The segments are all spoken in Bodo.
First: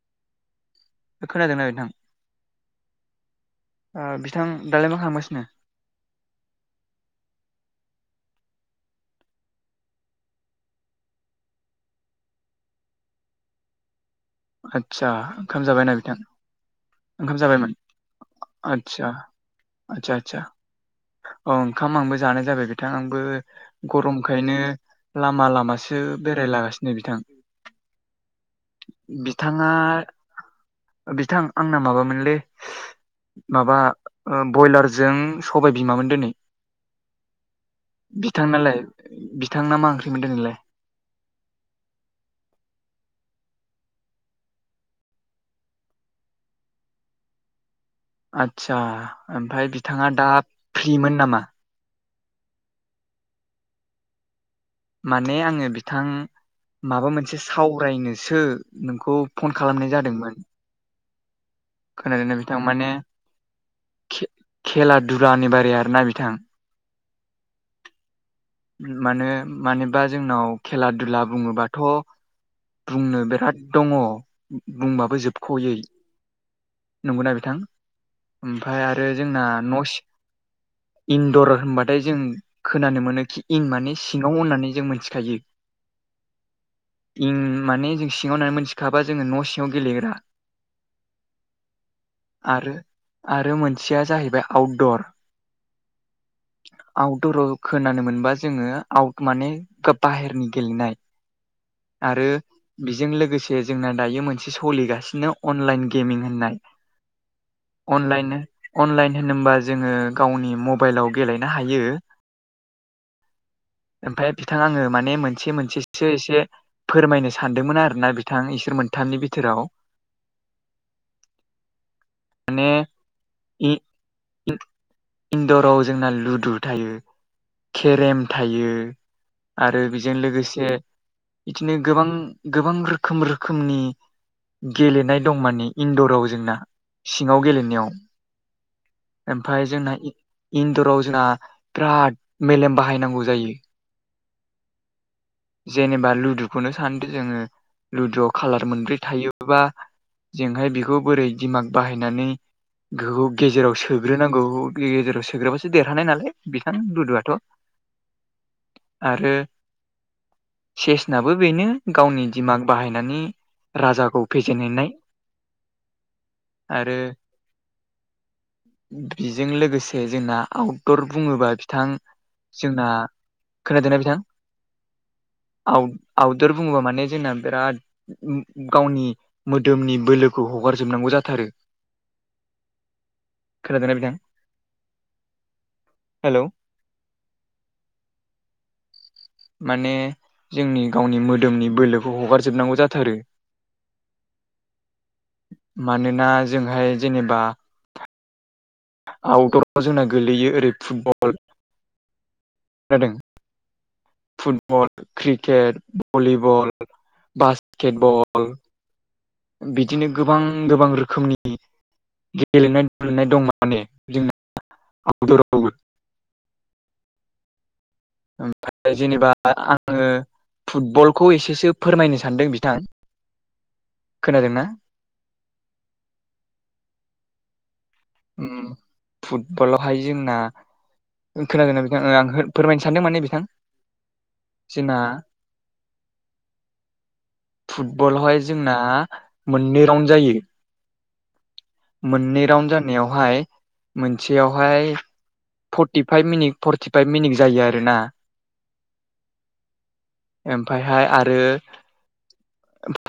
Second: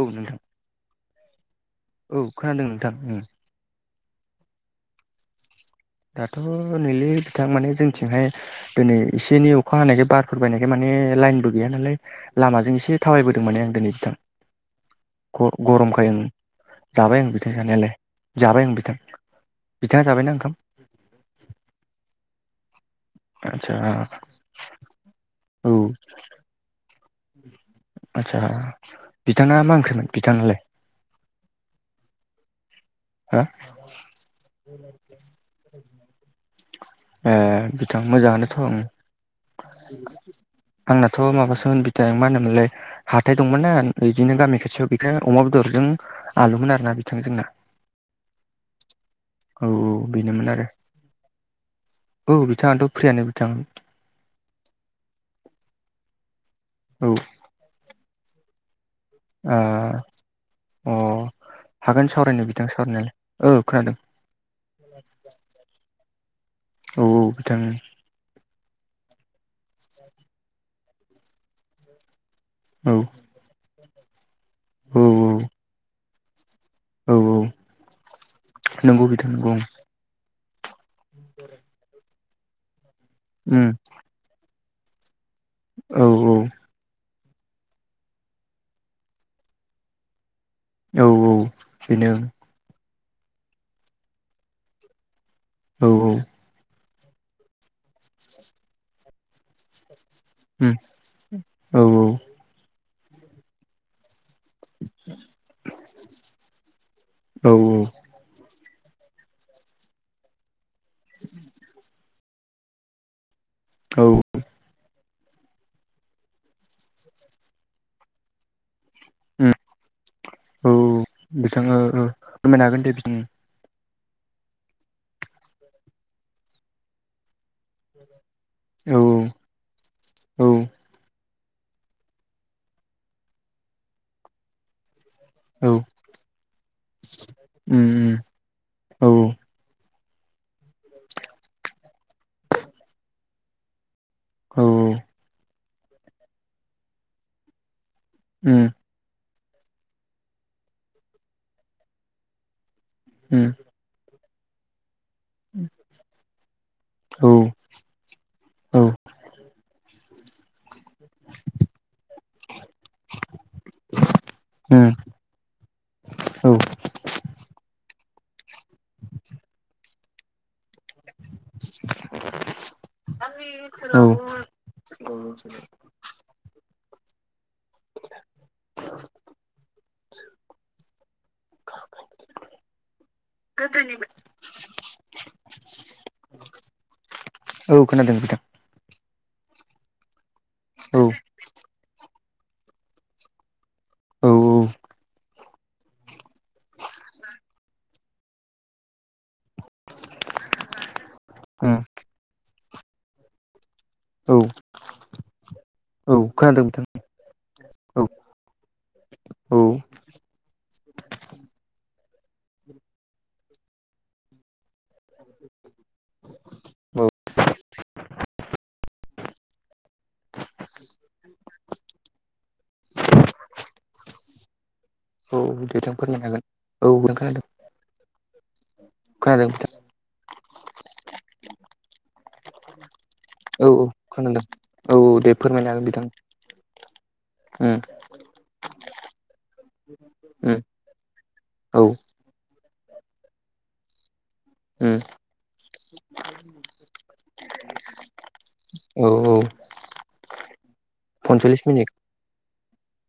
औ नोंथां। खोनादों ना नोंथां? औ खोनादों नोंथां उम ओ बिथां दालाय मा खामगासिनो दाथ' नैलै बिथां माने जोंथिंहाय दिनै एसे एनै अखा हानायखाय बारफोर बायनायखाय माने लाइनबो गैया नालाय लामाजों एसे थाबायबोदों माने आं दोनै नोंथां आदसा ओंखाम जाबायना नोंथां? जाबाय आं ओंखाम बिथां जाबायमोन जानायालाय जाबाय आं बिथां आदसा बिथाङा आदसा जाबायना आदसा ओंखाम औ ओंखाम आंबो जानाय जाबायमोन आंबो आदसा गरमखायनो लामा लामासो बेरायलागासिनो बिथां आस्सा बिथाङा मा ओंख्रिमोन बिथाङालाय बिथां आंना माबामोनलै हो माबा बयलारजों स सबाय बिमामोन दोनै ए बिथां मोजाङानोथ' ओं नालाय बिथांना मा ओंख्रिमोन दोनैलाय आंनाथ' माबासोमोन बिथां मा होनोमोनलाय हाथाय दंमोन ना इदिनो गामि खाथियाव बेखानो अमा बेदरजों आलुमोन आरोना बिथां जोंना आदसा औ ओमफाय औ बिथाङा दा बेनोमोन आरो फ्रिमोन नामा? औ बिथाङाथ' फ्रियानो बिथां माने आङो बिथां औ माबा ओ मोनसे सावरायनोसो नोंखौ फन खालामनाय जादोंमोन। अह खोनादोंना बिथां माने खोनादों खे खेला दुलानि बारै आरोना बिथां। औ औ बिथां। मानो मानोबा जोंनाव खेला दुला बुङोबाथ' औ बुंनो बिराद दङ औ बुंबाबो जोबख'यै औ नंगौना बिथां औ ओमफाय नंगौ आरो बिथां जोंना नंगौ न' सिं इन्दर होनबाथाय जों खोनानो मोनो खि उम इन माने सिङाव होननानै जों मोनथिखायो। औ औ। इं माने जों सिङाव होननानै मोनथिखाबा जोङो न' सिङाव गेलेग्रा औ औ बेनो आरो आरो मोनसेया जाहैबाय आउटदर औ औ। आउटदराव खोनानो मोनबा जोङो आउट माने बाहेरनि उम गेलेनाय औ आरो बेजों लोगोसे जोंना दायो मोन से सोलिगासिनो अनलाइन गेमिं होननाय औ अनलाइन अनलाइन होनोमोबा जोङो गावनि मबाइलाव गेलेनो हायो औ उम ओमफ्रायाय बिथां आङो माने मोनसे मोनसेसो एसे फोरमायनो सानदोंमोन आरोना बिथां इसोर मोन उम औ बिथाङा फोरमायनो हागोन दे बिदि इ-इन्दराव जोंना लुदु थायो केरेम बियो औ आरो बिजों औ लोगोसे बिदिनो गोबां गोबां रोखोम रोखोमनि गेलेनाय दं माने औ इन्दराव जोंना सिङाव उम गेलेनायाव उम औ ओमफाय जोंना इन्दराव जोंना बिराद मेलेम बाहायनांगौ। जायो। औ जेनेबा लुदुखौनो सानदो जोङो लुदुआव उम खाालार मोनब्रै थायो। बा जोंहाय बिखौ बोरै दिमाग बाहायनानै गोहौ उम गेजेराव सो सोग्रोनांगौ गेजेराव सोग्रोबासो देरहानाय नालाय बिथां औ लुदुआथ' आरो सेसनाबो बेनो गावनि दिमाग बाहायनानै राजाखौ उम फेजेनहैनाय औ आरो बिजों लोगोसे जोंना आवट दुर बुङोबा बिथां जोंना खोनादोंना बिथां औ आउट-आउदुर बुङोबा माने जोंना बिराद गावनि मोदोमनि बोलो खौ हगारजोबनांगौ जाथारो खोनादोंना बिथां हेलौ औ खोनादों बिथां। माने जोंनि औ गावनि मोदोमनि बोलोखौ हगारजोबनांगौ जाथारो। औ मानोना जोंहाय जेनेबा आउदराव जोंना गोगलैयो ओरै फुटबल उम खोनादों औ फुटबल क्रिकेट खोनादों भलिबल नोंथां औ बासकेटबल औ बिदिनो गोबां गोबां रोखोमनि गेलेनाय दलेनाय दं माने जोंना आउदुरावबो औ ओमफाय जेनेबा आङो फुटबलखौ एसेसो फोरमायनो सानदों बिथां खोनादोंना औ बिथां फोरमायनो हागोन। औ खोनादों। उम खोनादों नोंथां फुटबलावहाय जोंना खोनादोंना बिथांं आं फोरमायनो सानदों माने बिथां औ खोनादों औ जोंना औ दे फोरमायनो हागोन बिथां उम फुटबलावहाय जोंना मोननै राउन्ड जायो। उम औ मोननै राउन्ड जानायावहाय मोनसेयावहाय उम फर्टिफाइभ मिनिट फर्टिफाइभ मिनिट जायो आरो ना। औ औ ओमफायहाय आरो पनसल्लिस मिनिट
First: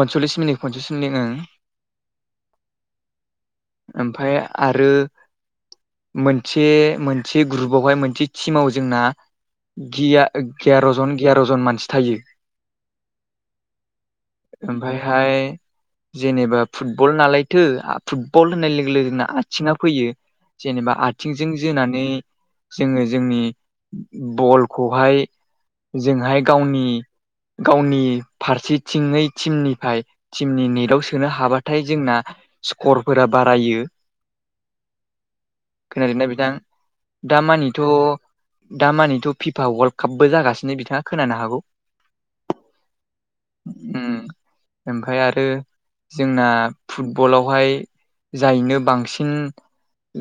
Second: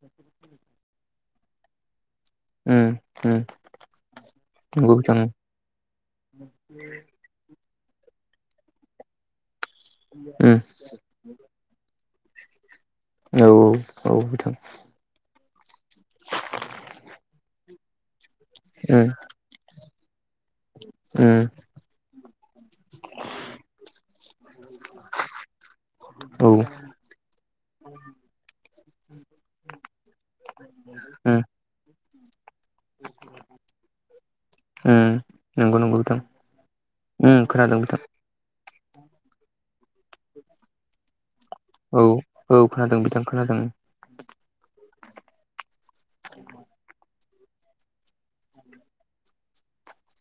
पनसलिस मिनिट पन्सस मिनिट ओं उम उम ओमफाय आरो नंगौ बिथां मोनसे मोनसे ग्रुपावहाय मोनसे टिमाव जोंना उम गिया-गियार'जन गियार'जन मानसि थायो। औ औ औ बिथां। ओमफायहाय जेनेबा फुटबल नालायथो फुटबल होननाय लोगो उम लोगोनो आथिङा फैयो जेनेबा उम आथिंजों जोनानै जोङो जोंनि बलखौहाय जोंहाय औ उम गावनि गावनि फारसेथिङै थिमनिफाय टिमनि नेटआव सोनो हाबाथाय जोंना स्करफोरा बारायो उम नंगौ नंगौ खोनादोंना बिथां उम खोनादों दामानिथ' बिथां दाामानिथ' फिफा वर्ल्ड कापबो जागासिनो बिथाङा खोनानो हागौ औ औ खोनादों ओं खोनादों उम ओमफाय आरो जोंना फुट फुटबलावहाय जायनो बांसिन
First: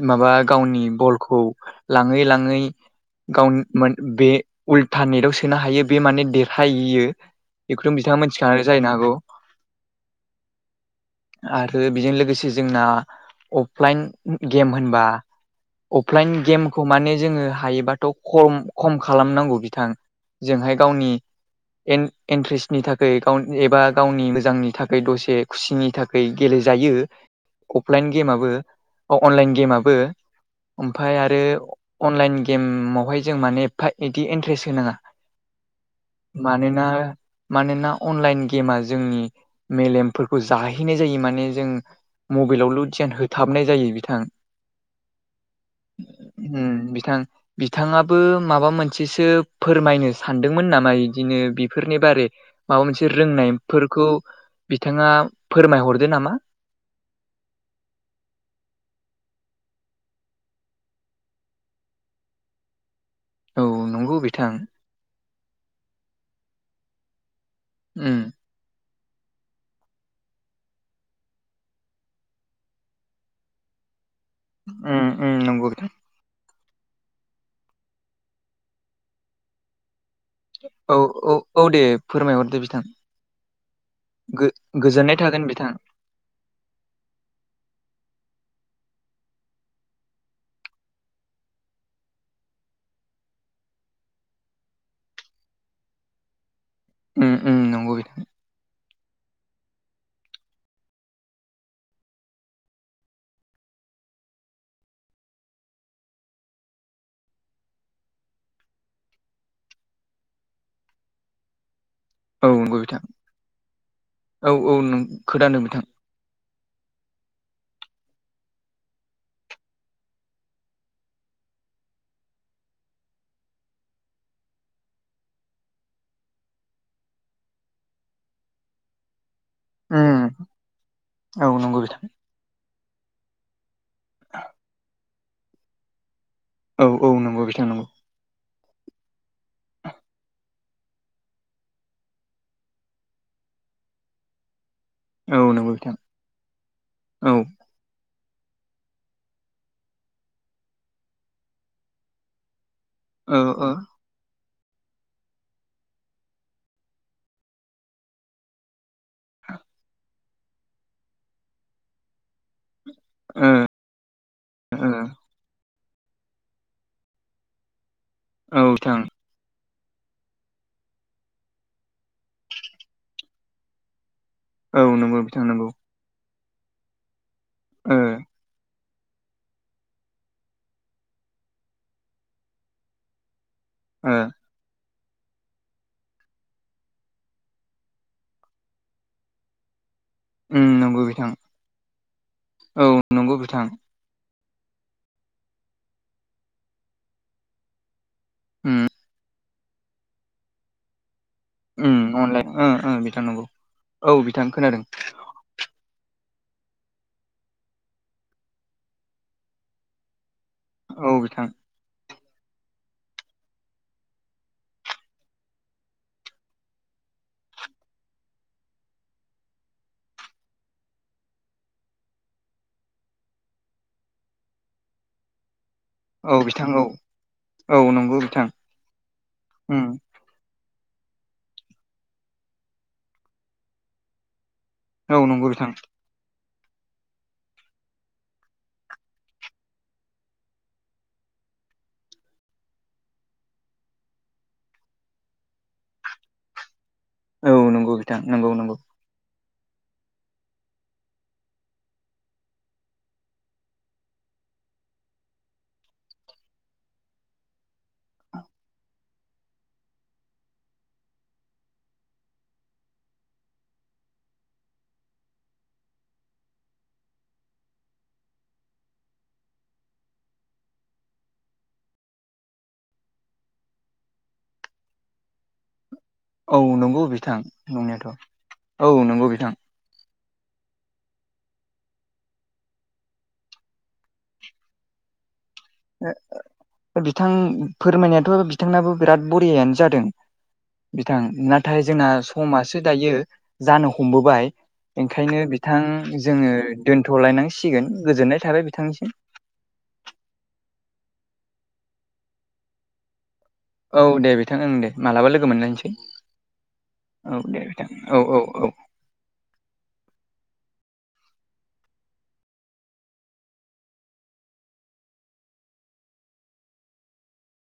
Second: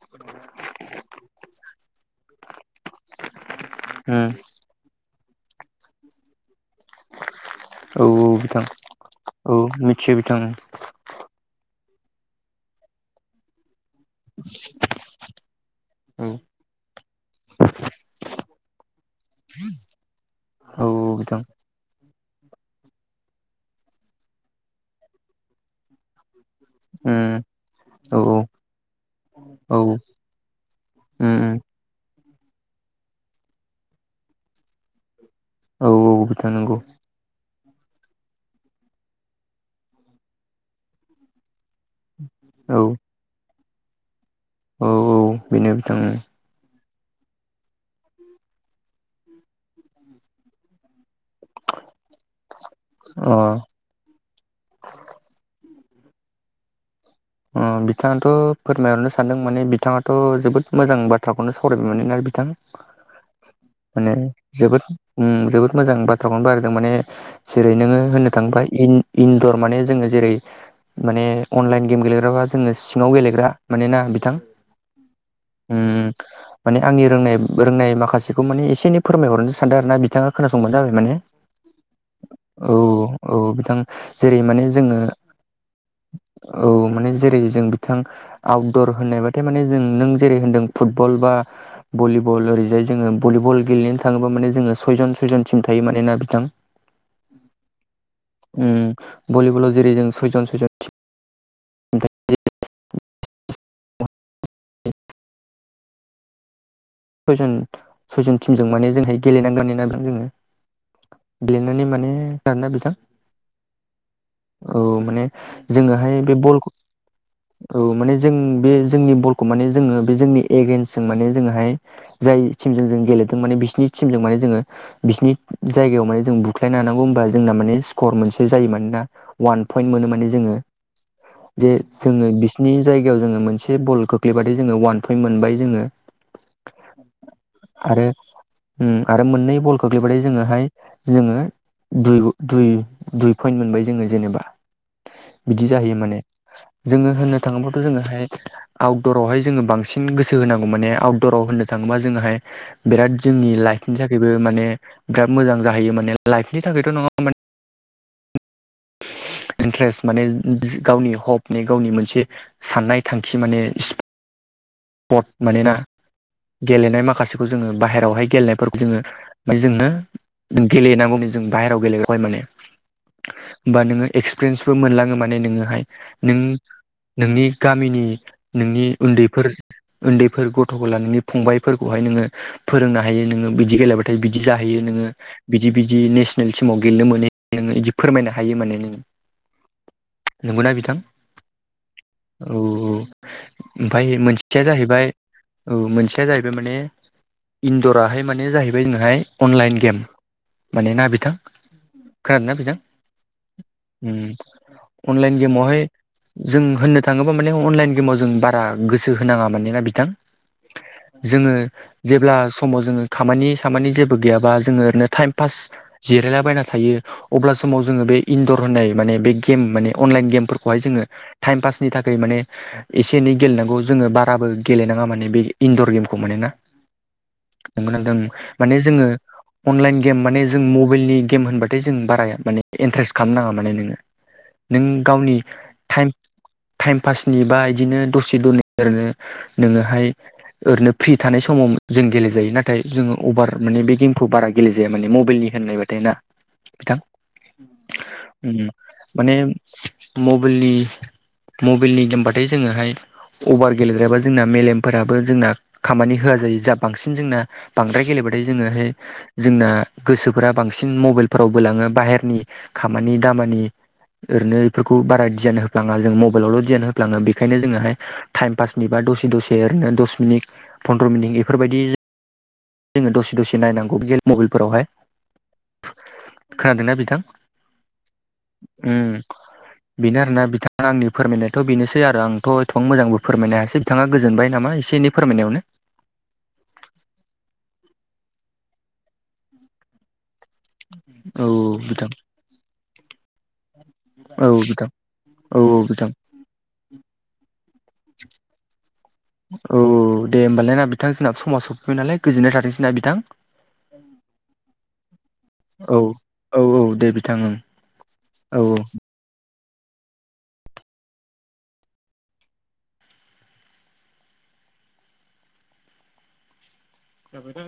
माबा गावनि बलखौ लाङै लाङै गावन मोन औ बे उल्था नेटाव सोनो हायो बे माने देरहाहैयो। बेखौथ' औ बिथाङा बिथां मिथिखागौ जाहैनो हागौ। औ मिथियो बिथां आरो बेजों लोगोसे जोंना अफलाइन गेम होनबा औ अफलाइन गेमखौ माने जोङो हायोबाथ' खम खम खालामनांगौ। बिथां जोंहाय औ औ गावनि बिथां इन्ट्रेस्टनि थाखै गाव एबा गावनि मोजांनि थाखै दसे खुसिनि थाखै गेलेजायो उम अफलाइन औ औ गेमाबो अ अनलाइन औ उम गेमाबो ओमफाय आरो उम अनलाइन गेमावहाय जों माने एफा इदि इन्ट्रेस्ट होनाङा औ बिथां नंगौ मानोना मानोना अनलाइन गेमा जोंनि मेलेमफोरखौ जाहैनाय जायो माने जों औ मबाइलावल' धियान होथाबनाय जायो बिथां औ बेनो बिथां उम बिथां बिथाङाबो माबा मोनसेसो फोरमायनो सानदोंमोन नामा। इदिनो बेफोरनि बारै माबा मोनसे अ रोंनायफोरखौ बिथाङा फोरमायहरदो नामा। अ बिथाङाथ' फोरमायहरनो सानदों माने बिथाङाथ' जोबोद मोजां बाथ्राखौनो सावरायबाय माने ना बिथां। [inaudible] माने नंगौ बिथां जोबोद उम जोबोद मोजां बाथ्राखौनो [unintelligible] माने जेरै नोङो उम होननो थाङोबा इन इनदर माने जोङो जेरै माने अनलाइन गेम गेलेग्राबा जोङो सिङाव गेलेग्रा मानोना बिथां उ उ नोंगौ उम बिथां माने आंनि रोंनाय रोंनाय माखासेखौ माने एसे एनै फोरमायहरनो सानदों आरोना बि बिथाङा खोनासंबानो जाबाय औ माने। औ औ दे फोरमायहरदो औ बिथां औ बिथां जेरै गो माने जोङो गोजोननाय थागोन बिथां। औ माने जेरै जों बिथां आउटदर होननायबाथाय माने जों नों जेरै होनदों फुटबल बा भलिबल ओरैजाय जोङो भलिबल गेलेनो थाङोब्ला माने जोङो सयजन सयजन टिम थायो माने ना बिथां उम उम नंगौ बिथां उम भलिबलाव जेरै जों सयजन सयजन [unintelligible] सयजन सयजन टिमजों माने जोंहाय गेलेनां [unintelligible] जोङो गेनानै माने औ ना नंगौ बिथां औ नों माने खोनादों बिथां जोङोहाय बे बलखो औ माने जों बे जोंनि बलखौ माने जोङो बे जोंनि एगेन्स्टजों माने जोङोहाय जाय टिमजों जों गेलेदों माने बिसोरनि टिमजों माने जोङो बिसिनि जायगायाव माने जों बुख्लायनो हानांगौ होमबा जोंना माने स्कर मोनसे जायो। माने ना वान पइन्ट मोनो उम माने जोङो औ जे नंगौ बिथां जोङो। बिसिनि जायगायाव जोङो मोनसे से बल खोख्लैबाथाय जोङो वान पइन्ट मोनबाय जोङो। औ औ नंगौ बिथां नंगौ आरो उम आरो मोननै बल खोग्लैबाथाय जोङोहाय जोङो दुइ दुइ दुइ पइन्ट मोनबाय जोङो जेनेबा औ बिदि नंगौ बिथां जाहैयो माने, जोङो औ होननो थाङोब्ला बेखौ जोङोहाय आउटदरावहाय जोङो बांसिन गोसो होनांगौ माने आउटदराव होननो थाङोबा जोङोहाय बिराद ओ जोंनि ओ लाइफनि थाखायबो माने बिराद मोजां जाहैयो माने, लाइफनि थाखायथ' नङा माने इन्ट्रेस्ट माने गावनि हपनि गावनि मोनसे साननाय थांखि ओ माने ओ स्पर्ट मानोना गेलेनाय माखासेखौ जोङो बाहेरायावहाय औ गेलेनायफोरखौ बिथां जोङो ओफ्राय जोङो गेलेनांगौमोन जों बाहेरायाव गेलेबोबाय माने बा नोङो एक्सपिरियेन्सबो औ नंगौ मोनलाङो माने बिथां नंगौ नोङोहाय नों नोंनि ओ गामिनि नोंनि उन्दैफोर उन्दैफोर गथ'खौ लानानै फंबायफोरखौहाय नोङो फोरोंनो हायो नोङो। बिदि बिदि गेलेबाथाय ओ बिदि जाहैयो नोङो बिदि बिदि नेसनेल सिमाव गेलेनो मोनो नोङो बिदि फोरमायनो हायो माने नों उम नंगौना बिथां नंगौ औ नंगौ बिथां औ ओमफाय मोनसेया जाहैबाय ओ मोनसेया जाहैबाय माने इन्दराहाय माने उम जाहैबाय जोंहाय अनलाइन गेम माने ना बिथां? ओम अनलाय खोनादों ना ओम ओम बिथां नंगौ। औ उम बिथां खोनादों। अनलाइन गेमावहाय जों होननो थाङोबा माने अनलाइन गेमाव जों बारा गोसो गोसो होनाङा मानोना बिथां, औ बिथां जोङो जेब्ला समाव जोङो खामानि सामानि जेबो गैयाबा जोङो ओरैनो टाइम पास जिरायलाबायना थायो। अब्ला समाव जोङो बे इनदर होननाय माने बे गेम माने अनलाइन गेमफोरखौहाय जोङो टाइम पासनि थाखाय माने एसे एनै गेलेनांगौ। जोङो बाराबो गेलेनाङा माने बे इन्दर गेम खौ औ मोनेना। बिथां औ औ नंगौ ना नोंथां? बिथां माने जोङो उम अनलाइन गेम माने जों मबाइलनि गेम होनबाथाय जों बारा माने इन्टारेस्ट खालाम नाङा माने नों नों औ गावनि नंगौ बिथां टाइम टाइम पासनि बा बिदिनो दसे दनै ओरैनो नोङोहाय ओरैनो फ्रि थानाय समाव जों गेलेजायो नाथाय जोङो अभार माने बे गेमखौ बारा गेलेजाया माने मबाइलनि होननाय बादि देना बिथां औ नंगौ बिथां नंगौ ओम। नंगौ माने मबाइलनि मबाइलनि गेमबाथाय जोङोहाय अभार गेलब्रेबा जोंना मेलेमफोराबो जोंना खामानि होआ जायो जा बांसिन जोंना बांद्राय गेलेबथाय जोङोहाय जोंना गोसोफोरा बांसिन मबाइलफोराव बोलाङो बाहेरनि खामानि दामानि ओरैनो बेफोरखौ बारा डियान होफ्लाङा जों मबाइलावल' डियान होफ्लाङो बेखायनो जोङोहाय टाइम पासनिबा दसे दसे ओरैनो दस मिनिट फन्द्र' मिनिट बेफोरबायदि जोङो दसे दसे नायनांगौ मबाइलफोरावहाय। औ नंगौ बिथां नंनायाथ' औ उम नंगौ बिथां। बेनो आरोना बिथाङा आंनि फोरमायनायथ' बेनोसै आरो आंथ' एथ मोजांबो फोरमायनो हायासै बिथाङा गोजोनबाय नामा? एसे एनै फोरमायनायावनो बिथां फोरमायनायाथ' बिथांनाबो बिराद बरियानो जादों। बिथां औ नाथाय जोंना बिथां समासो दायो जानो औ हमबोबाय। बिथां ओंखायनो औ बिथां औ जोङो दोन्थ'लायनांसिगोन। गोजोननाय थाबाय बिथांनिसिम। औ दे होमबालाय ना बिथां जोंना समाव सफैबाय नालाय गोजोननाय थाथोंसै ना बिथां? औ दे बिथां ओं दे मालाबा लोगो मोनलायसै। औ औ औ दे बिथां औ ओं दे बिथां औ औ औ। [unintelligible]